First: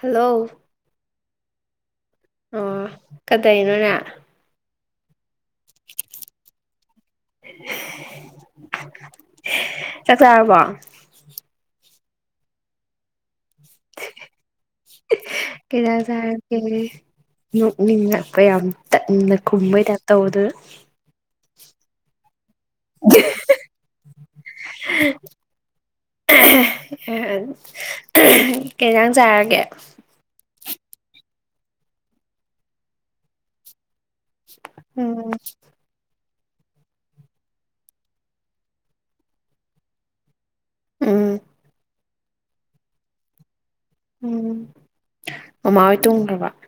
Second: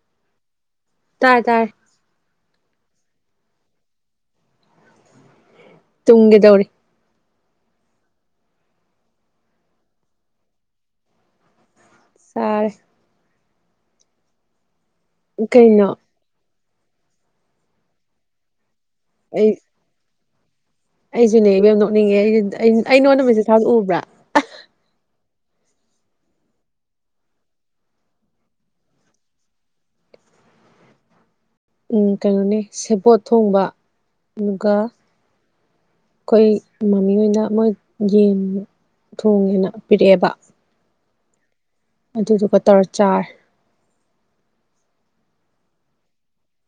hello ꯇꯥꯏ ꯇꯥꯏ ꯑꯣ ꯀꯗꯥꯏꯅꯣꯅꯪ ꯇꯨꯝꯒꯦꯗꯧꯔꯤ ꯆꯥꯛꯆꯥꯔꯕꯣ ꯁꯥꯔꯦ ꯀꯩ ꯀꯩꯅꯣ ꯏꯟꯖꯡ ꯆꯥꯔ ꯅꯣꯛꯅꯤꯡꯉ ꯀꯌꯥꯝ ꯑꯩ ꯈꯨꯝꯕ ꯇ ꯇꯧꯗ ꯑꯩꯁꯨꯅꯦ ꯏꯕꯦꯃꯥ ꯅꯣꯛꯅꯤꯡꯉꯦ ꯑꯩꯗꯤ ꯑꯩ ꯅꯥꯉꯣꯟꯗ ꯃꯦꯁꯁꯥꯒꯦ ꯊꯕꯥꯗꯣ ꯎꯕꯔ꯭ ꯀꯩ ꯑꯦꯟꯁꯪꯡ ꯆꯥꯔꯒꯦ ꯎ ꯀꯩꯅꯣꯅꯦ ꯁꯦꯄꯣꯠ ꯊꯣꯡꯕ ꯑꯗꯨꯒ ꯎꯝ ꯑꯩꯈꯣꯏ ꯃꯃꯤꯅ ꯃꯣꯏ ꯌꯦꯟ ꯊꯣꯡꯉꯦꯅ ꯄꯤꯔꯛꯑꯦꯕ ꯎꯝ ꯑꯗꯨꯗꯨꯒ ꯇꯧꯔꯥ ꯆꯥꯔꯦ ꯎꯝ ꯃꯃꯥ ꯍꯣꯏ ꯇꯨꯝꯒꯔꯕꯣ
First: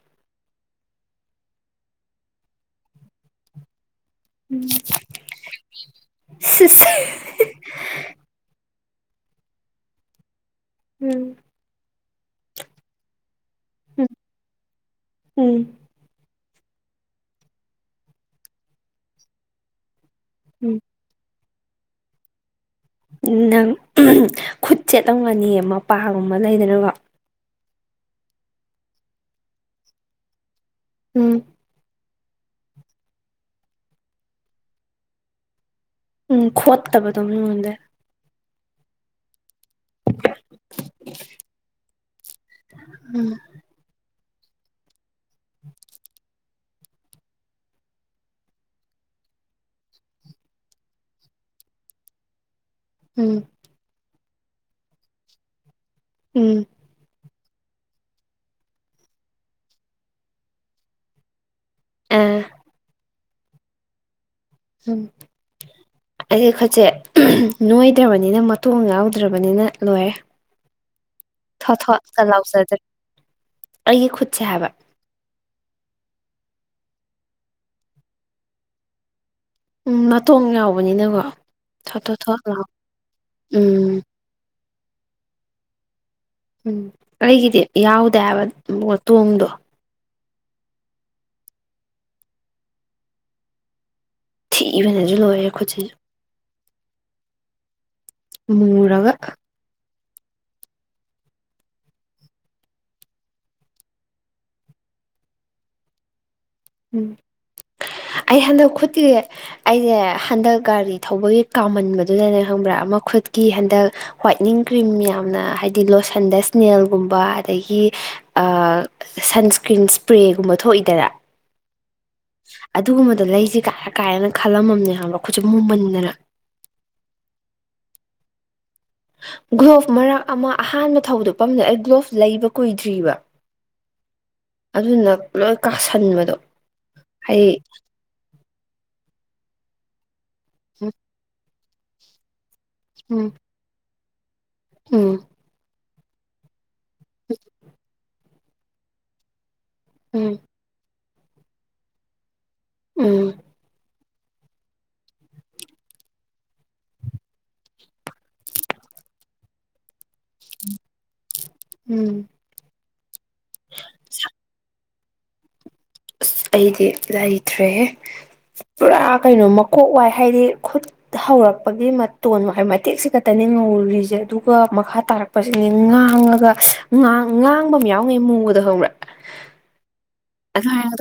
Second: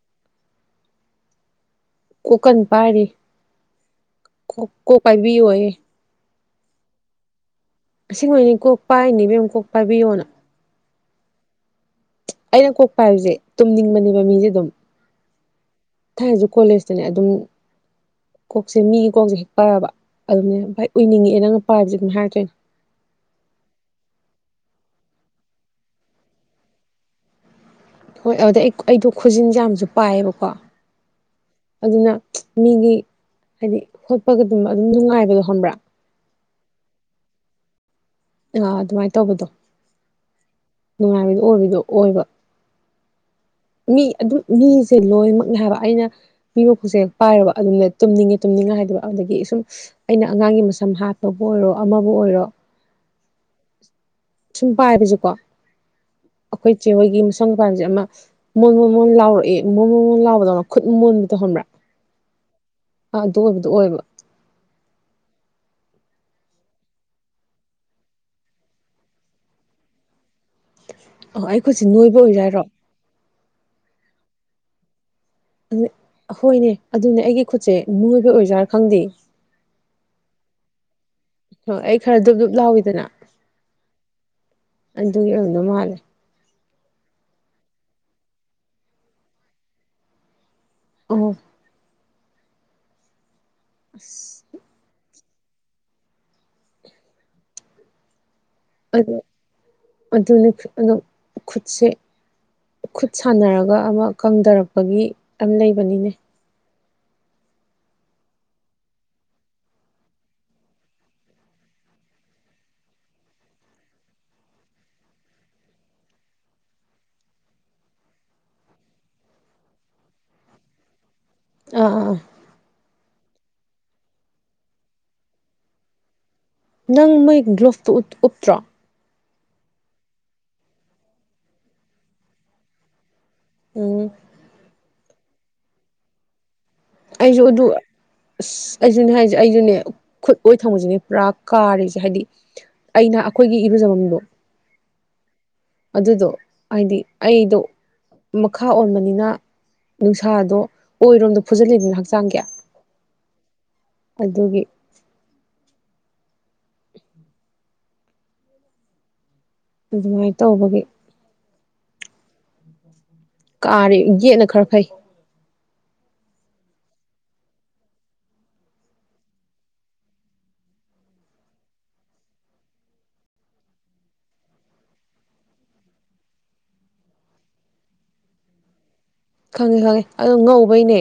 ꯀꯣꯛ ꯀꯥꯟ ꯄꯥꯔꯤ ꯀꯣꯛ ꯀꯣꯛ ꯄꯥꯏꯕꯤ ꯌꯣꯌꯦ ꯁꯤꯁ ꯑꯁꯦꯡꯕꯩꯅꯦ ꯀꯣꯛ ꯄꯥꯏꯅꯤ ꯏꯕꯦꯝꯃꯥ ꯀꯣꯛ ꯄꯥꯏꯕꯤꯌꯣꯅ ꯎꯝ ꯑꯩꯅ ꯀꯣꯛ ꯄꯥꯏꯕꯁꯦ ꯎꯝ ꯇꯨꯝꯅꯤꯡꯕꯅꯦꯕ ꯃꯤꯁꯦ ꯑꯗꯨꯝ ꯎꯝ ꯑꯩꯁꯨ ꯀꯣꯂꯦꯖꯇꯅꯦ ꯑꯗꯨꯝ ꯀꯣꯛꯁꯦ ꯃꯤꯒꯤ ꯀꯣꯛꯁꯦ ꯍꯦꯛ ꯄꯥꯏꯔꯕ ꯑꯗꯨꯅꯦ ꯎꯝ ꯚꯥꯏ ꯎꯏꯅꯤꯡꯉꯑꯦ ꯅꯪ ꯄꯥꯏꯕꯥꯁꯦ ꯑꯗꯨꯝ ꯍꯥꯏꯔꯛꯇꯣꯏꯅꯦ ꯅꯪ ꯈꯨꯠ ꯆꯦꯠꯂꯝꯒꯥꯅꯤꯌꯦꯃꯄꯥꯡ ꯑꯃ ꯂꯩꯗꯅꯕ ꯍꯣꯏ ꯑꯗꯨꯗ ꯑꯩ ꯑꯩꯗꯣ ꯈꯨꯖꯤꯟꯁꯦ ꯌꯥꯝꯁꯨ ꯄꯥꯏꯌꯦꯕꯀꯣ ꯎꯝ ꯑꯗꯨꯅ ꯃꯤꯒꯤ ꯍꯥꯏꯗꯤ ꯍꯣꯠꯄ ꯒꯨꯝꯕ ꯑꯗꯨꯝꯕ ꯑꯗꯨꯝ ꯅꯨꯡꯉꯥꯏꯕꯗꯣ ꯈꯪꯕ꯭ꯔꯥ ꯎꯝ ꯈꯣꯠꯇꯕꯗꯣ ꯃꯤꯉꯣꯟꯗ ꯑ ꯑꯗꯨꯃꯥꯏꯅ ꯇꯧꯕꯗꯣ ꯅꯨꯡꯉꯥꯏꯕꯗꯣ ꯑꯣꯏꯕꯗꯣ ꯑꯣꯏꯕ ꯎꯝ ꯃꯤ ꯑꯗꯨꯝ ꯃꯤꯁꯦ ꯂꯣꯏꯃꯛꯅꯦ ꯍꯥꯏꯕ ꯑꯩꯅ ꯄꯤꯕ ꯈꯨꯠꯁꯦꯛ ꯄꯥꯏꯔꯕ ꯑꯗꯨꯝꯅ ꯇꯨꯝꯅꯤꯡꯉꯤ ꯇꯨꯝꯅꯤꯡꯉꯦ ꯍꯥꯏꯗꯕ ꯑꯗꯒꯤ ꯁꯨꯝ ꯑꯩꯅ ꯑꯉꯥꯡꯒꯤ ꯃꯁꯝ ꯍꯥꯠꯄꯕꯨ ꯑꯣꯏꯔꯣ ꯑꯃꯕꯨ ꯑꯣꯏꯔꯣ ꯎꯝ ꯁꯨꯝ ꯄꯥꯏꯕꯁꯦ ꯀꯦ ꯎꯝ ꯑꯩꯈꯣꯏ ꯆꯦ ꯍꯣꯏꯒꯤ ꯁꯪ ꯄꯥꯏꯕꯥꯁꯦ ꯑꯃ ꯃꯣꯟ ꯃꯣꯟ ꯃꯣꯟ ꯂꯥꯎꯔꯛꯏ ꯃꯣꯟ ꯃꯣꯟ ꯂꯥꯎꯕꯗꯧꯅ ꯈꯨꯠ ꯃꯣꯟꯕꯗꯣ ꯈꯪꯕꯔꯥ ꯑ ꯑ ꯑꯗꯨ ꯑꯣꯏꯕꯗꯣ ꯑꯣꯏꯌꯦꯕꯥ ꯎꯝ ꯑꯩꯗꯤ ꯈꯠꯁꯦ ꯅꯣꯏꯗ꯭ꯔꯕꯅꯤꯅ ꯃꯇꯣꯡ ꯌꯥꯎꯗ꯭ꯔꯕꯅꯤꯅ ꯂꯣꯏꯔꯦ ꯑꯣ ꯊꯣꯠ ꯑꯩꯈꯣꯏꯁꯦ ꯅꯣꯏꯕ ꯊꯣꯠꯀ ꯑꯣꯏꯔꯔꯣ ꯂꯥꯎꯖꯗ꯭ꯔꯦ ꯑꯩꯒꯤ ꯈꯨꯠꯁꯦ ꯍꯥꯏꯕ ꯍꯣꯏꯅꯦ ꯑꯗꯨꯅꯦ ꯑꯩꯒꯤ ꯈꯨꯠꯁꯦ ꯃꯤꯑꯣꯣꯏꯕ ꯑꯣꯏꯖꯥꯔꯥ ꯈꯪꯗꯦ ꯎꯝ ꯅꯥꯇꯣꯡ ꯌꯥꯎꯕꯅꯤꯅꯀꯣ ꯊꯣ ꯑꯩ ꯊꯣ ꯈꯔ ꯗꯨꯞ ꯊꯠ ꯗꯨꯞ ꯂꯑꯣ ꯎꯝ ꯑꯗꯨꯒꯤꯅ ꯃꯥꯂꯦ ꯎꯝ ꯑꯩꯒꯤꯗꯤ ꯌꯥꯎꯗꯦꯕ ꯇꯣꯡꯗꯣ ꯑ ꯑꯁ ꯊ ꯂꯣꯏꯔꯈꯣꯁꯤ ꯃꯨꯔꯒ ꯑꯗꯨꯅꯤ ꯑꯣ ꯈꯨꯠꯁꯦ ꯈꯨꯠ ꯁꯥꯟꯅꯔꯒ ꯑꯃ ꯀꯪꯊꯔꯛꯄꯒꯤ ꯌꯥꯝ ꯂꯩꯕꯅꯤꯅꯦ ꯎꯝ ꯑꯩ ꯍꯟꯗꯛ ꯈꯨꯠꯀꯤ ꯑꯩꯁꯦ ꯍꯟꯗꯛ ꯒꯥꯔꯤ ꯊꯧꯕꯒꯤ ꯀꯥꯃꯟꯕꯗꯨꯗꯅꯦ ꯈꯪꯕ꯭ꯔꯥ ꯑꯃ ꯈꯨꯠꯀꯤ ꯍꯟꯗꯛ ꯋꯥ꯭ꯋꯥꯏꯠꯅꯤꯡ ꯀ꯭ꯔꯤꯝ ꯌꯥꯝꯅ ꯍꯥꯏꯕꯗꯤ ꯂꯣꯁꯟꯗ ꯏꯁꯅꯦꯜꯒꯨꯝꯕ ꯑꯗꯒꯤ ꯁꯟꯁꯀ꯭ꯔꯤꯟ ꯏꯁꯄ꯭ꯔꯦꯒꯨꯝꯕ ꯊꯣꯛꯏꯗꯅ ꯑꯥ ꯑꯥ ꯑꯗꯨꯒꯨꯝꯕꯗꯣ ꯂꯩꯁꯦ ꯀꯥꯏꯔ ꯀꯥꯏꯅ ꯈꯜꯂꯝꯃꯕꯅꯦ ꯍꯥꯏꯕꯣ ꯑꯩꯠꯁꯨ ꯃꯨꯃꯟꯗꯅ ꯅꯪ ꯃꯣꯏ ꯒ꯭ꯂꯣꯐꯇ ꯎꯞꯇ꯭ꯔꯣ ꯒ꯭ꯂꯣꯚ ꯃꯔꯛ ꯑꯃ ꯑꯍꯥꯟꯕ ꯊꯧꯗ ꯄꯝꯗ ꯑꯩ ꯒ꯭ꯂꯣꯚ ꯂꯩꯕ ꯀꯨꯏꯗ꯭ꯔꯤꯕ ꯎꯝ ꯑꯗꯨꯅ ꯂꯣꯏ ꯀꯥꯁꯟꯕꯗꯣ ꯑꯩꯁꯨ ꯑꯩ ꯑꯗꯨ ꯑꯁ ꯑꯩꯁꯨꯅꯦ ꯍꯥꯏꯁ ꯑꯩꯁꯨꯅꯦ ꯈꯨꯠ ꯑꯣꯏꯣꯏ ꯊꯪꯁꯤꯅꯤ ꯄꯨꯔꯥꯛ ꯀꯥꯔꯤꯁꯦ ꯍꯥꯏꯗꯤ ꯑꯩꯅ ꯎꯝ ꯑꯩꯈꯣꯏꯒꯤ ꯏꯔꯨꯖꯃꯗꯣ ꯎꯝ ꯑꯗꯨꯗꯣ ꯍꯥꯏꯗꯤ ꯑꯩꯗꯣ ꯃꯈꯥ ꯑꯣꯟꯕꯅꯤꯅ ꯎꯝ ꯎꯝ ꯅꯨꯡꯁꯥꯗꯣ ꯑꯣꯏꯔꯣ ꯐꯨꯖꯤꯜꯂꯤꯗꯨꯅ ꯍꯛꯆꯥꯡ ꯀꯌꯥ ꯎꯝ ꯑꯗꯨꯒꯤ ꯑꯗꯨꯃꯥꯏꯅ ꯇꯧꯕꯒꯤ ꯎꯝ ꯀꯥꯔꯦ ꯌꯦꯠꯅ ꯈꯔ ꯐꯩ ꯑꯁ ꯑꯩꯗꯤ ꯂꯩꯇ꯭ꯔꯦ ꯄꯨꯔꯥ ꯀꯩꯅꯣ ꯃꯀꯣꯛ ꯋꯥꯏ ꯍꯥꯏꯗꯤ ꯈꯨꯠ ꯍꯧꯔꯛꯄꯒꯤ ꯃꯇꯣꯟ ꯍꯥꯏ ꯃꯇꯦꯛꯁꯤ ꯈꯛꯇꯅꯤ ꯉꯧꯔꯤꯁꯦ ꯑꯗꯨꯒ ꯃꯈꯥ ꯇꯥꯔꯛꯄꯁꯤꯅꯤ ꯉꯥꯡꯉꯒ ꯉꯥꯡꯕ ꯑꯃ ꯌꯥꯎꯅꯤ ꯃꯨꯕꯗ ꯍꯧꯪꯕ꯭ꯔꯥ ꯈꯪꯉꯦ ꯈꯪꯉꯦ ꯑꯣ ꯉꯧꯕꯩꯅꯦ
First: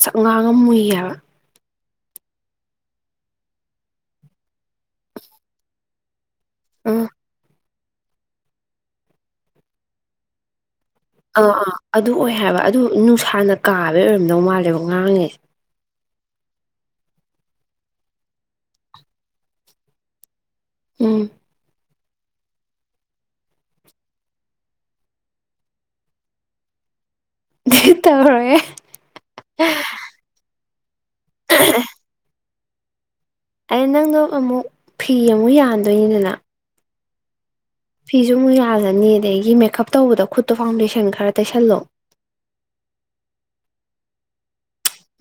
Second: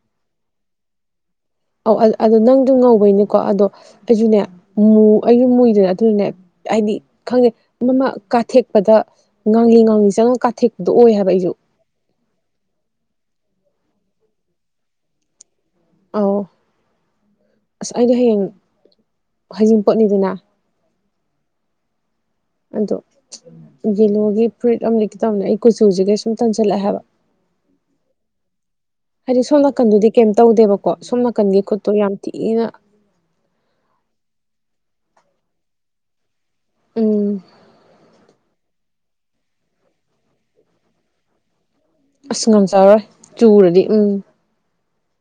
ꯆ ꯉꯥꯡ ꯑꯃ ꯃꯨꯏꯌꯦꯕ ꯑꯧ ꯑꯗꯣ ꯅꯪꯗꯣ ꯉꯧꯕꯩꯅꯤꯀꯣ ꯑꯗꯣ ꯑꯩꯁꯨꯅꯦ ꯑꯩꯁꯨ ꯃꯨꯏꯗꯣꯏꯅꯦ ꯑꯗꯨꯅꯅꯦ ꯍꯥꯏꯗꯤ ꯎꯝ ꯈꯪꯗꯦ ꯃꯃ ꯀꯥꯊꯦꯛꯄꯗ ꯉꯥꯡꯂꯤ ꯉꯥꯡꯂꯤ ꯆꯪꯉꯒ ꯀꯥꯊꯦꯛ ꯑꯥ ꯑꯥ ꯑꯗꯨ ꯑꯣꯏ ꯍꯥꯏꯕ ꯑꯗꯨ ꯅꯨꯡꯁꯥꯅ ꯀꯥꯔꯦ ꯍꯣꯏ ꯑꯣꯏꯔꯝꯗꯧ ꯃꯥꯜꯂꯦꯕꯣ ꯉꯥꯡꯉꯦ ꯑꯧ ꯑꯁ ꯑꯩꯗꯤ ꯍꯌꯦꯡ ꯍꯖꯤꯡꯄꯣꯠꯅꯤꯗꯅ ꯎꯝ ꯑꯗꯣ ꯌꯦꯂꯣꯒꯤ ꯐ꯭ꯔꯨꯏꯠ ꯑꯅꯦ ꯈꯤꯇꯪꯅꯦ ꯑꯩ ꯀꯨꯆꯨꯁꯤꯒꯩ ꯁꯨꯝ ꯇꯟꯁꯤꯜꯂꯛꯑꯦ ꯍꯥꯏꯕ ꯇꯧꯔꯦ ꯍꯥꯏꯗꯤ ꯁꯣꯝ ꯅꯥꯀꯟꯗꯨꯗꯤ ꯀꯩꯝ ꯇꯧꯗꯦꯕ ꯀꯣ ꯁꯨꯝꯅꯥꯀꯟꯗꯤ ꯈꯨꯠꯇꯣ ꯌꯥꯝ ꯊꯤꯅ ꯑꯩ ꯅꯪꯅ ꯑꯃꯨꯛ ꯐꯤ ꯑꯃꯨꯛ ꯌꯥꯟꯗꯣꯏꯅꯤꯗꯅ ꯎꯝ ꯐꯤꯁꯨ ꯑꯃꯨꯛ ꯌꯥꯖꯅꯤ ꯑꯗꯒꯤ ꯃꯦꯀꯞ ꯇꯧꯕꯗꯣ ꯈꯨꯠꯇꯣ ꯐꯥꯎꯟꯗꯦꯁꯟ ꯈꯔ ꯇꯩꯁꯜꯂꯣ ꯑꯁ ꯉꯝ ꯆꯔꯣꯏ ꯆꯨꯔꯗꯤ ꯎꯝ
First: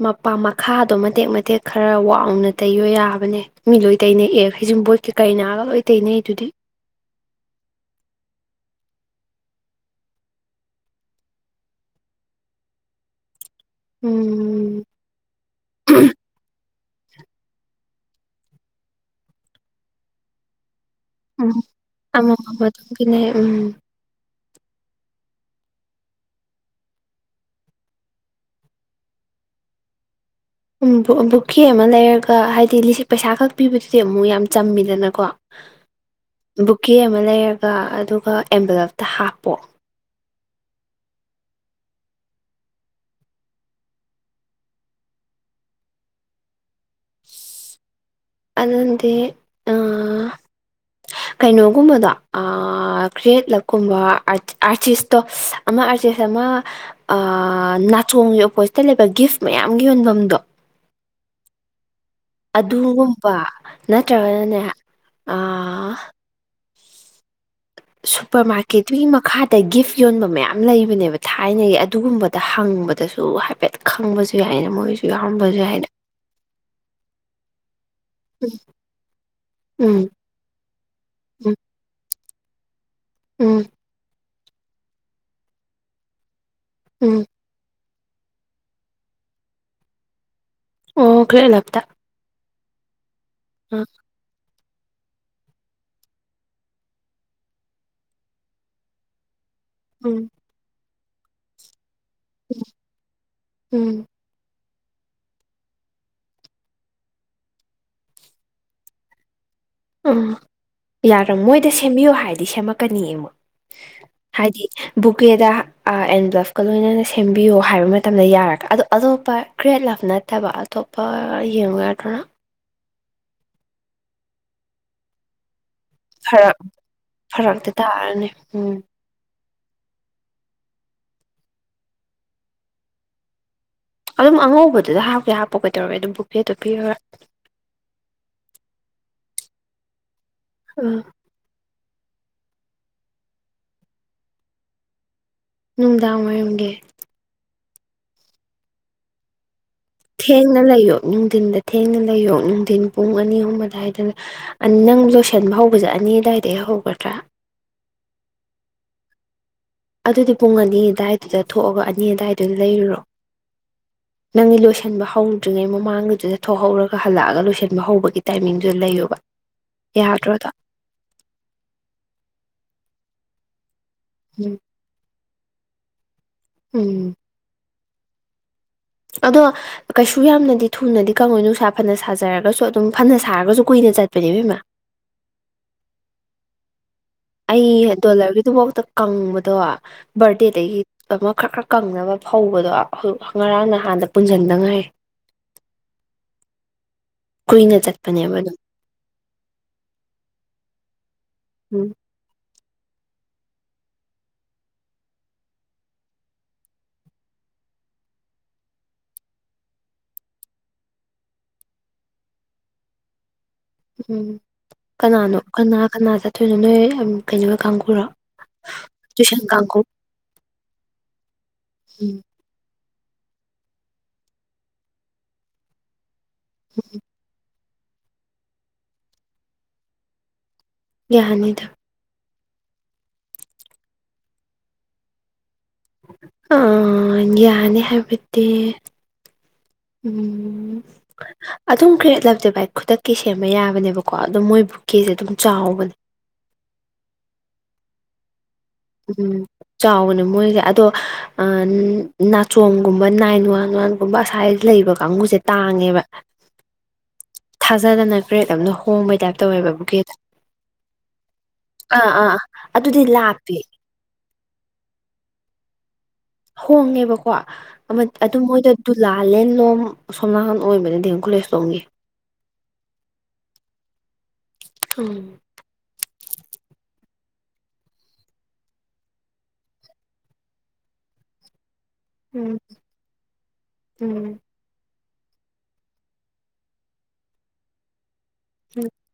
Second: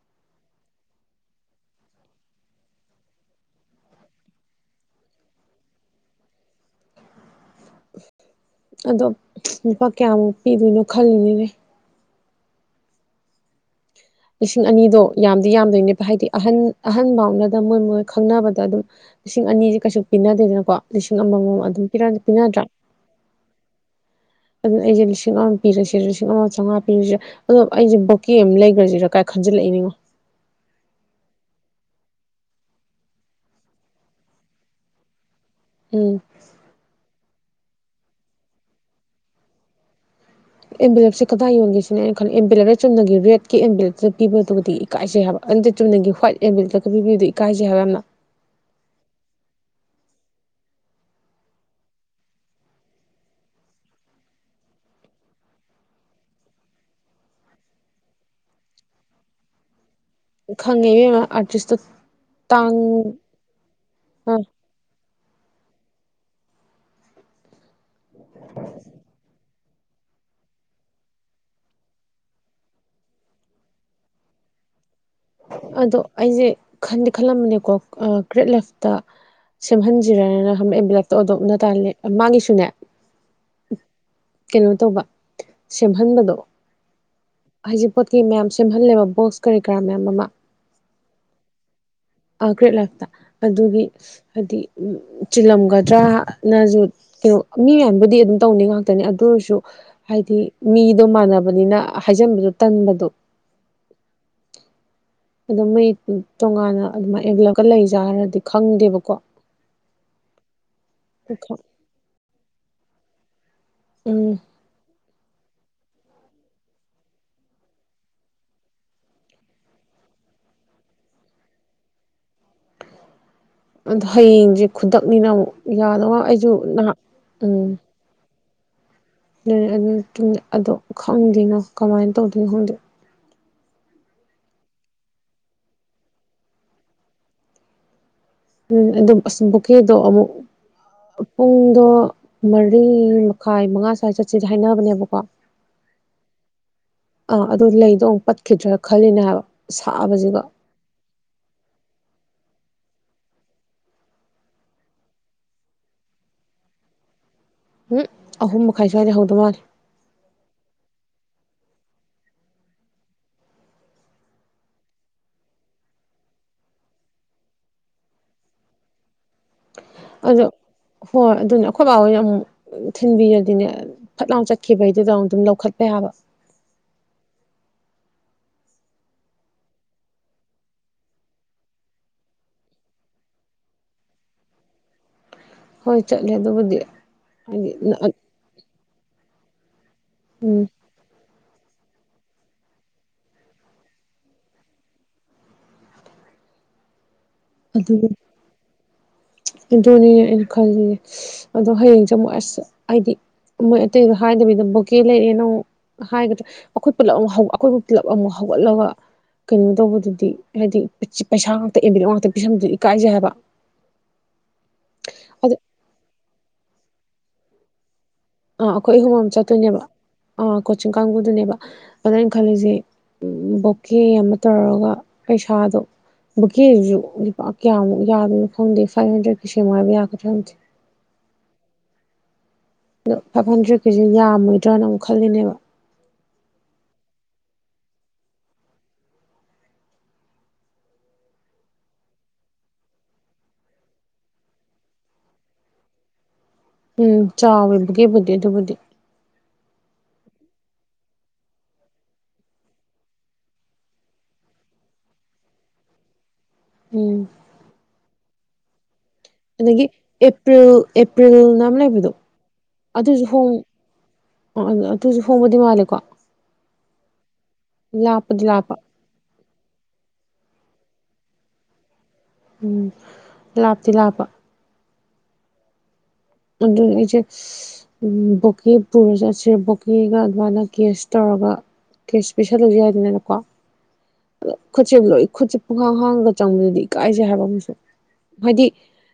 ꯃꯄꯥ ꯃꯈꯥꯗꯣ ꯃꯇꯦꯛ ꯃꯇꯦꯛ ꯈꯔ ꯋꯥꯡꯅ ꯇꯩꯌꯣ ꯌꯥꯕꯅꯦ ꯃꯤ ꯂꯣꯏ ꯇꯩꯅꯩꯑ ꯍꯩꯖꯤꯡꯕꯣꯠꯀꯤ ꯀꯩꯅꯥꯒ ꯂꯣꯏ ꯇꯩꯅꯩ ꯑꯗꯨꯗꯤ ꯑꯗꯣ ꯂꯨꯄꯥ ꯀꯌꯥꯃꯨꯛ ꯄꯤꯗꯣꯏꯅꯣ ꯈꯜꯂꯤꯅꯤꯅꯦ ꯂꯤꯁꯤꯡ ꯎꯝ ꯑꯅꯤꯗꯣ ꯌꯥꯝꯗꯤ ꯌꯥꯝꯗꯣꯏꯅꯦꯕ ꯍꯥꯏꯗꯤ ꯑꯍꯟ ꯑꯍꯟꯐꯥꯎꯗꯗ ꯃꯣꯏ ꯃꯣꯏ ꯈꯪꯅꯕꯗ ꯑꯗꯨꯝ ꯂꯤꯁꯤꯡ ꯑꯅꯤꯁꯦ ꯀꯩꯁꯨ ꯄꯤꯅꯗꯦꯗꯅꯀꯣ ꯂꯤꯁꯤꯡ ꯑꯃꯃꯝ ꯑꯗꯨꯝ ꯎꯝ ꯄꯤꯅꯗ꯭ꯔꯥ ꯑꯗꯨꯅꯦ ꯎꯝ ꯑꯗꯨꯅ ꯑꯩꯁꯦ ꯂꯤꯁꯤꯡ ꯑꯃ ꯄꯤꯔꯁꯤꯔ ꯂꯤꯁꯤꯡ ꯑꯃ ꯆꯥꯝꯃꯉꯥ ꯄꯤꯔꯤꯁꯤꯔ ꯑꯗꯣ ꯑꯩꯁꯦ ꯕꯣꯀꯤ ꯑꯃ ꯂꯩꯈ꯭ꯔꯁꯤꯔꯥ ꯀꯥꯏ ꯈꯟꯖꯤꯜꯂꯛꯏꯅꯤꯅꯣ ꯕꯨꯛꯈꯤ ꯑꯃ ꯂꯩꯔꯒ ꯍꯥꯏꯗꯤ ꯂꯤ ꯄꯩꯁꯥ ꯈꯛ ꯄꯤꯕꯗꯨꯗꯤ ꯑꯃꯨꯛ ꯌꯥꯝ ꯆꯝꯃꯤꯗꯅꯀꯣ ꯎꯝ ꯕꯨꯀꯦ ꯑꯃ ꯂꯩ ꯑꯗꯨꯒ ꯑꯦꯝꯕꯂꯞꯇ ꯍꯥꯞꯄꯣ ꯑꯦꯝꯚꯦꯂꯦꯞꯁꯦ ꯀꯗꯥꯏ ꯌꯣꯟꯒꯦꯁꯤꯅꯩꯅ ꯈꯜꯂꯤ ꯑꯦꯝꯚꯦꯂꯦꯞꯇ ꯆꯨꯝꯅꯒꯤ ꯔꯦꯗꯀꯤ ꯑꯦꯝꯕꯤꯂꯦꯇ ꯄꯤꯕꯗꯨꯗꯤ ꯏꯀꯥꯏꯁꯦ ꯍꯥꯏꯕ ꯑꯗꯨ ꯆꯨꯝꯅꯒꯤ꯭ꯏꯠ ꯑꯦꯝꯕꯤꯦꯂꯦꯠꯇ ꯄꯤꯕꯤꯕꯗꯨ ꯏꯀꯥꯏꯁꯦ ꯍꯥꯏꯕ ꯌꯥꯝꯅ ꯑꯗꯨꯗꯤ ꯀꯩꯅꯣꯒꯨꯝꯕꯗꯣ ꯀ꯭ꯔꯤꯌꯦꯠꯂꯛꯀꯨꯝꯕ ꯑꯥꯔꯇꯤꯁꯇꯣ ꯑꯃ ꯑꯥꯔꯇꯤꯁ ꯑꯃ ꯅꯥꯆꯣꯡꯒꯤ ꯑꯣꯄꯣꯖꯤꯠꯇ ꯂꯩꯕ ꯒꯤꯐ ꯃꯌꯥꯝ ꯌꯣꯟꯐꯝ ꯉ ꯈꯪꯉꯦꯕꯦꯝꯃ ꯑꯔꯇꯤꯁ ꯑꯗꯨꯒꯨꯝꯕ ꯑ ꯅꯠꯇ꯭ꯔꯒꯅꯅꯦ ꯑꯥ ꯁꯨꯄꯔ ꯃꯥꯔꯀꯦꯠꯇꯨꯒꯤ ꯃꯈꯥꯗ ꯒꯤꯐ ꯌꯣꯟꯕ ꯃꯌꯥꯝ ꯂꯩꯕꯅꯦꯕ ꯊꯥꯏꯅꯒꯤ ꯑꯗꯨꯒꯨꯝꯕꯗ ꯍꯪꯕꯗꯁꯨ ꯍꯥꯏꯐꯦꯠ ꯈꯪꯕꯁꯨ ꯌꯥꯏꯅ ꯃꯣꯏꯁꯨ ꯌꯥꯎꯔꯝꯕꯁꯨ ꯌꯥꯏꯅ ꯑꯗꯣ ꯑꯩꯁꯦ ꯈꯟꯗꯤ ꯈꯜꯂꯝꯕꯅꯦꯀꯣ ꯒ꯭ꯔꯔꯤꯠ ꯂꯦꯐꯇ ꯎꯝ ꯁꯦꯝꯍꯟꯁꯤꯔꯅ ꯍꯑ ꯕꯤꯂꯦꯛꯇ ꯑꯣꯗꯣꯛ ꯎꯝ ꯎꯝ ꯎꯅ ꯇꯥꯜꯂꯦ ꯃꯥꯡꯉꯤꯁꯨꯅꯦ ꯎꯝ ꯀꯩꯅꯣ ꯇꯧꯕ ꯁꯦꯝꯍꯟꯕꯗꯣ ꯎꯝ ꯍꯥꯏꯖꯤꯛ ꯄꯣꯠꯀꯤ ꯃꯌꯥꯝ ꯁꯦꯝꯍꯜꯂꯦꯕ ꯕꯣꯛꯁ ꯀꯔꯤ ꯀꯔꯥ ꯃꯌꯥꯝ ꯑꯃ ꯑꯣ ꯀ ꯂꯥꯛꯇ ꯑ ꯀ꯭ꯔꯦ ꯂꯥꯛꯇꯥ ꯑꯗꯨꯒꯤ ꯍꯥꯏꯗꯤ ꯎꯝ ꯆꯤꯜꯂꯝꯒꯗ꯭ꯔꯥꯅꯁꯨ ꯇꯧ ꯃꯤ ꯃꯌꯥꯝꯕꯨꯗꯤ ꯑꯗꯨꯝ ꯇꯧꯅꯩ ꯉꯥꯛꯇꯅꯤ ꯑꯗꯨ ꯑꯣꯏꯔꯁꯨ ꯎꯝ ꯍꯥꯏꯗꯤ ꯃꯤ ꯑꯗꯨ ꯃꯥꯟꯅꯕꯅꯤꯅ ꯍꯥꯏꯖꯟꯕꯗꯨ ꯇꯟꯕꯗꫭ ꯎꯝ ꯑꯗꯨ ꯃꯤ ꯇꯣꯉꯥꯟꯅ ꯑꯗꯨꯃꯥꯏꯅ ꯑꯦꯟꯚꯦꯂꯞꯀ ꯂꯩꯔꯤꯖꯥꯔꯥꯗꯤ ꯈꯪꯗꯦꯕꯀꯣ ꯑꯥ ꯌꯥꯔ ꯃꯣꯏꯗ ꯁꯦꯝꯕꯤꯌꫭ ꯍꯥꯏ ꯗꯤ ꯁꯦꯝꯃꯛꯀꯅꯤꯌꯦ ꯃꫭꯏ ꯎꯝ ꯍꯥꯏꯗꯤ ꯕꯨꯀꯦꯗ ꯑ ꯑꯦꯟ ꯕ꯭ꯂꯞꯀ ꯂꯣꯏꯅꯅ ꯁꯦꯝꯕꯤꯌꯣ ꯍꯥꯏꯕ ꯃꯇꯝꯗ ꯌꯥꯔꯛ ꯑꯗꯣ ꯑꯇꯣꯞꯄ ꯀ꯭ꯔꯦꯠ ꯂꯞ ꯅꯠꯇꯕ ꯑꯇꯣꯞꯄ ꯌꯦꯡꯉꫭ ꯌꯥꯗ꯭ꯔ ꯑꯗ ꯍꯌꯦꯡꯁꯦ ꯈꯨꯗꯛꯅꯤꯅ ꯑꯃꯨꯛ ꯌꯥꯗꯧꯕ ꯑꯩꯁꯨ ꯐꯔꯛ ꯅꯍꯥꯛ ꯎꯝ ꯐꯔꯛꯇꯤ ꯇꯥꯔꯅꯤ ꯎꯝ ꯅꯣꯏ ꯑꯗꯨ ꯗꯨ ꯅꯦ ꯑꯗꯣ ꯈꯪꯗꯦꯅꯦ ꯀꯃꯥꯏꯅ ꯇꯧꯗꯣꯏꯅꯣ ꯈꯪꯗꯦ ꯑꯗꯨꯝ ꯑꯉꯧꯕꯗꯨꯗ ꯍꯥꯞꯄꯀꯦ ꯍꯥꯞꯄꫭ ꯀꯩꯗꯧꯔꯦ ꯑꯗꯨꯝ ꯕꯨꯀꯦꯗꯨ ꯄꯤꯔꯒ ꯎꯝ ꯑꯗꯨꯝ ꯕꯨꯀꯦꯗꯣ ꯑꯃꯨꯛ ꯎꯝ ꯄꯨꯡꯗꫭ ꯃꯔꯤ ꯃꯈꯥꯏ ꯃꯉꯥ ꯁ꯭ꯋꯥꯏ ꯆꯠꯁꯤꯁꯤ ꯍꯥꯏꯅꯕꯅꯦꯕꯀꯣ ꯅꯨꯡꯗꯥꯡ ꯋꯥꯏꯔꯝꯒꯤ ꯑꯥ ꯑꯗꯨ ꯂꯩꯗꯣ ꯑꯃꯨꯛ ꯄꯠꯈꯤꯗ꯭ꯔꯥ ꯈꯜꯂꯤꯅꯦ ꯍꯥꯏꯕ ꯁꯥꯕꯁꯤꯒ ꯊꯦꯡꯅ ꯂꯩꯌꯣ ꯅꯨꯡꯊꯤꯟꯗ ꯊꯦꯡꯅ ꯂꯩꯌꯣ ꯅꯨꯡꯊꯤꯟ ꯄꯨꯡ ꯑꯅꯤ ꯑꯍꯨꯝ ꯑꯗꯥꯏꯗ ꯑ ꯅꯪ ꯂꯣꯏꯁꯟꯕ ꯍꯧꯕꯁꯦ ꯑꯅꯤ ꯑꯗꯥꯏꯗꯩ ꯍꯧꯒꯗ꯭ꯔꯥ ꯍꯨꯝ ꯑꯍꯨꯝ ꯃꯈꯥꯏ ꯁ꯭ꯋꯥꯏꯗꯩ ꯍꯧꯗꯧ ꯃꯥꯜꯂꯦ ꯑꯗꯨꯗꯤ ꯄꯨꯡ ꯑꯅꯤ ꯑꯗꯥꯏꯗꯨꯗ ꯊꯣꯛꯑꯒ ꯑꯅꯤ ꯑꯗꯥꯏꯗꯨꯗ ꯂꯩꯔꯨꯔꯣ ꯅꯪꯒꯤ ꯂꯣꯏꯁꯤꯟꯕ ꯍꯧꯗ꯭ꯔꯤꯉꯩ ꯃꯃꯥꯡꯒꯨꯗꯨꯗ ꯊꯣꯛꯍꯧꯔꯒ ꯍꯜꯂꯛꯑꯒ ꯂꯣꯏꯁꯟꯕ ꯍꯧꯕꯒꯤ ꯇꯥꯏꯃꯤꯡꯗꯨꯗ ꯂꯩꯌꫭꯕ ꯑꯗꯣ ꯍꯣꯏ ꯑꯗꯨꯅꯦ ꯑꯩꯈꯣꯏ ꯕꯥꯥ ꯍꫭꯏꯅ ꯑꯃꯨꯛ ꯊꯤꯟꯕꯤꯔ ꯑꯗꯨꯅꯦ ꯐꯠ ꯂꯥꯎꯅ ꯎꯝ ꯆꯈꯤꯕꯩꯗꯨꯗ ꯑ ꯑꯗꯨꯝ ꯂꯧꯈꯠꯄ ꯌꯥꯕ ꯎꯝ ꯑꯗꯣ ꯀꯩꯁꯨ ꯌꯥꯝꯅꯗꯤ ꯊꯨꯅꯗꯤ ꯀꯪꯉꯣꯏ ꯅꯨꯡꯁꯥ ꯐꯅ ꯁꯥꯖꯔꯒꯁꯨ ꯑꯗꯨꯝ ꯐꯅ ꯁꯥꯔꯒꯁꯨ ꯀꯨꯏꯅ ꯆꯠꯄꯅꯦꯕ ꯏꯕꯦꯝꯃ ꯍꯣꯏ ꯆꯠꯂꯦ ꯑꯗꯨꯕꯨꯗꯤ ꯑꯩ ꯍꯥꯏꯗꯤ ꯗꯣꯂꯔꯒꯤꯗꯨ ꯕꯧꯗ ꯀꯪꯕ ꯗꯣ ꯎꯝ ꯕꯔꯗꯦꯗꯒꯤ ꯗꯃꯛ ꯈꯔꯛ ꯈꯔꯛ ꯀꯪꯅꯕ ꯐꯧꯕꯗꯣ ꯉꯔꯥꯡ ꯅꯍꯥꯟꯗ ꯄꯨꯟꯖꯟꯗ ꯉꯥꯏꯔꯤ ꯑꯗꯨ ꯑꯗꯨꯅꯤꯅꯦ ꯑꯩꯅ ꯈꯜꯂꯤ ꯑꯗꯣ ꯎꯝ ꯍꯌꯦꯡꯁꯦ ꯑꯃꯨꯛ ꯑꯁ ꯍꯥꯏꯗꯤ ꯃꯣꯏ ꯑꯇꯩꯗ ꯍꯥꯏꯗꯕꯤꯗ ꯕꯣꯀꯦ ꯂꯩꯔꯦꯅ ꯑꯃ ꯍꯥꯏꯒꯗ꯭ꯔꯥ ꯑꯩꯈꯣꯏ ꯄꯨꯂꯞ ꯑꯃꯨꯛ ꯑꯩꯈꯣꯏꯕꯨ ꯄꯨꯜꯂꯞ ꯑꯃꯨꯛ ꯍꯧꯒꯠꯂꯒ ꯀꯩꯅꯣ ꯇꯧꯕꯗꯨꯗꯤ ꯍꯥꯏꯗꯤ ꯄꯩꯁꯥ ꯉꯥꯛꯇꯕꯤꯔ ꯉꯥꯛꯇ ꯐꯤꯁꯝꯗꯨ ꯏꯀꯥꯏꯖꯩ ꯍꯥꯏꯕ ꯎꯝ ꯀꯅꯥꯅꯣ ꯑꯗ ꯀꯅꯥ ꯀꯅꯥ ꯆꯠ ꯊꯣꯏꯅꯣ ꯅꯣꯏ ꯌꯥꯝ ꯀꯩꯅꯣ ꯀꯥꯡꯈꯔꯣ ꯑꯥ ꯑꯩꯈꯣꯏ ꯑꯍꯨꯝ ꯑꯃ ꯆꯠꯇꯣꯏꯅꯦꯕ ꯑꯥ ꯀꯣꯆꯤꯡ ꯀꯥꯡꯕꯨꯗꯨꯅꯦꯕ ꯑꯗꯨꯗ ꯎꯝ ꯑꯩꯅ ꯈꯜꯂꯤꯁꯤꯦ ꯎꯝ ꯕꯣꯛꯀꯦ ꯑꯃ ꯇꯧꯔꯒ ꯄꯩꯁꯥꯗꯣ ꯕꯨ ꯀꯦ ꯌ ꯀꯌꯥꯃꯨꯛ ꯌꯥꯗꯣꯏꯅꯣ ꯈꯪꯗꯦ ꯐꯥꯏꯚ ꯍꯟꯗ꯭ꯔꯦꯗꯀꯤ ꯁꯕ ꯌꯥꯒꯗ꯭ꯔꯥ ꯈꯪꯗꯦ ꯌꯥꯍꯅꯤꯗ ꯑꯗ ꯐꯥꯏꯚ ꯍꯟꯗ꯭ꯔꯦꯠꯀꯤꯁꯤ ꯌꯥꯝꯃꯣꯏꯗ꯭ꯔꯅ ꯑꯃꯨꯛ ꯈꯜꯂꯤꯅꯦꯕ ꯑ ꯌꯥꯅꯦꯦ ꯍꯥꯏꯕꯠꯇꯗꯤ ꯎꯝ ꯑꯗꯨꯝ ꯀꯔꯠꯂꯕꯇꯦ ꯚꯥꯏ ꯈꯨꯗꯛꯀꯤ ꯁꯦꯝꯕ ꯌꯥꯕꯅꯦꯕꯀꯣ ꯑꯗꯨꯝ ꯃꯣꯏ ꯕꯨꯛꯀꯤꯦꯁꯦ ꯑꯗꯨꯝ ꯆꯥꯎꯕꯅꯦ ꯎꯝ ꯆꯥ ꯕꯤꯕꯒꯦꯕꯨꯗꯤ ꯑꯗꯨꯕꯨꯗꯤ ꯎꯝ ꯆꯥꯎꯕꯅꯦ ꯃꯣꯏꯁꯦ ꯑꯗꯣ ꯅꯥꯆꯣꯡꯒꯨꯝꯕ ꯅꯥꯏꯟ ꯋꯥꯟ ꯋꯥꯟꯒꯨꯝꯕ ꯑꯁꯥꯏ ꯂꯩꯕ ꯀꯥꯡꯕꯨꯁꯦ ꯇꯥꯡꯉꯦꯕ ꯎꯝ ꯊꯥꯖꯗꯅ ꯀ꯭ꯔꯦꯗꯝꯅꯣ ꯑꯗꯒꯤ ꯑꯦꯄ꯭ꯔꯤꯜ ꯑꯦꯄ꯭ꯔꯤꯜꯅ ꯑꯃ ꯂꯩꯕꯗꯣ ꯑꯗꯨꯁꯨ ꯍ ꯊ ꯑꯗꯨ ꯑꯗꯨꯨꯁꯨ ꯍꯣꯡꯕꯗꯤ ꯃꯥꯜꯂꯦꯀꯣ ꯍꯣꯡꯉꯦꯕꯀꯣ ꯑꯗꯨ ꯂꯥꯞꯄꯗꯤ ꯃꯣꯏꯗ ꯂꯥꯞꯄ ꯗꯨꯂꯥꯂꯦꯟꯂꯣꯡ ꯎ ꯁꯣꯝ ꯅꯥꯍꯥꯟ ꯑꯣꯏꯕꯅꯤꯗꯤ ꯀꯣꯂꯦꯖ ꯇꯣꯡꯒꯤꯦ ꯎꯝ ꯂꯥꯞꯇꯤ ꯂꯥꯞꯄ ꯎꯝ ꯑꯗꯨꯅ ꯑꯩꯁꯦ ꯕꯣꯀꯦ ꯄꯨꯔ ꯆꯠꯁꯦ ꯕꯣꯀꯦꯒ ꯑꯗꯨꯃꯥꯏꯅ ꯀꯦꯁ ꯇꯧꯔꯒ ꯀꯦꯁ ꯎꯝ ꯄꯁꯜꯂꯁꯨ ꯌꯥꯏꯗꯅꯅꯀꯣ ꯑ ꯎꯝ ꯈꯨꯠꯁꯦ ꯂꯣꯏ ꯈꯨꯠꯁꯦ ꯄꯨꯡꯈꯥꯡ ꯍꯥꯡꯉꯒ ꯆꯪꯕꯗꯗꯤ ꯏꯀꯥꯏꯁꯦ ꯍꯥꯏꯕ ꯑꯃꯁꯨ ꯍꯥꯏꯗꯤ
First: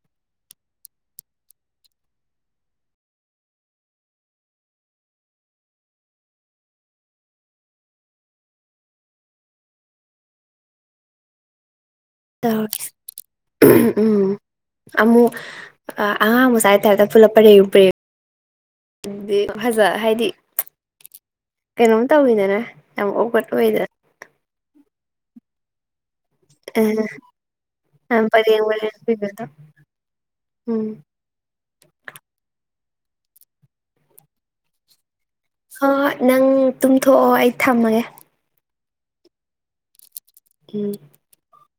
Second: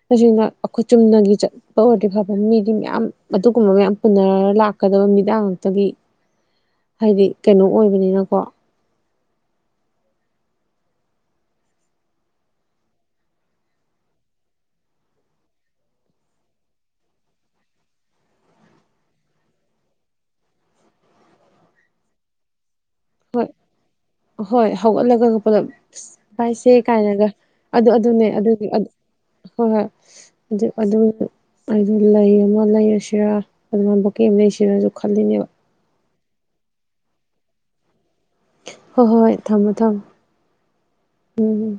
ꯇꯁꯦꯡꯅ ꯑꯩꯈꯣꯏ ꯆꯨꯝꯅꯒꯤ ꯆꯠ ꯐ ꯑꯣꯏꯔꯗꯤ ꯐꯕ ꯃꯤꯗꯤ ꯃꯌꯥꯝ ꯑꯗꯨꯒꯨꯝꯕ ꯃꯌꯥꯝ ꯄꯨꯟꯅꯔꯒ ꯂꯥꯛꯀꯗꯕ ꯃꯤꯗꯥꯡ ꯉꯇꯒꯤ ꯍꯥꯏꯗꯤ ꯀꯩꯅꯣ ꯑꯣꯏꯕꯅꯤꯅꯀꯣ ꯎꯝ ꯑꯃꯨꯛ ꯑꯉꯥꯡ ꯃꯁꯨ ꯍꯥꯏꯇꯥꯔꯦꯛꯇ ꯄꯨꯂꯞ ꯄꯔꯦꯨꯝ ꯄꯔꯦ ꯐꯖ ꯍꯥꯏꯗꯤ ꯀꯩꯅꯣꯝ ꯇꯧꯋꯤꯗꯅꯦ ꯌꯥꯝ ꯑꯣꯒꯠ ꯑꯣꯏꯗ ꯍꯣꯏ ꯍꯧꯒꯠꯂꯒ ꯄꯨꯂꯞ ꯄꯥꯏꯁꯦ ꯀꯥꯏꯅꯒ ꯑꯗꯨ ꯑꯗꯨꯅꯦ ꯄꯔꯦꯡ ꯑꯗꯨꯗꯤ ꯄꯔꯦꯡ ꯄꯤꯕꯗꯣ ꯍꯣꯏ ꯍꯣꯏ ꯑꯗꯨ ꯎꯝ ꯑꯗꯨ ꯑꯩ ꯂꯩꯃꯣ ꯂꯩꯔ ꯁꯤꯔꯥ ꯑꯗꯨꯅ ꯕꯨꯣꯀꯦ ꯑꯃ ꯂꯩꯁꯤꯔꯁꯨ ꯈꯜꯂꯤꯅꯦꯕ ꯍꯣꯏ ꯅꯪ ꯇꯨꯝꯊꯣꯛꯑꯣ ꯑꯩ ꯊꯝꯃꯒꯦ ꯍꯣꯏ ꯍꯣꯏ ꯍꯣꯏ ꯊꯝꯃꯣ ꯊꯝꯃꯣ ꯎꯝ ꯎꯝ ꯎꯝ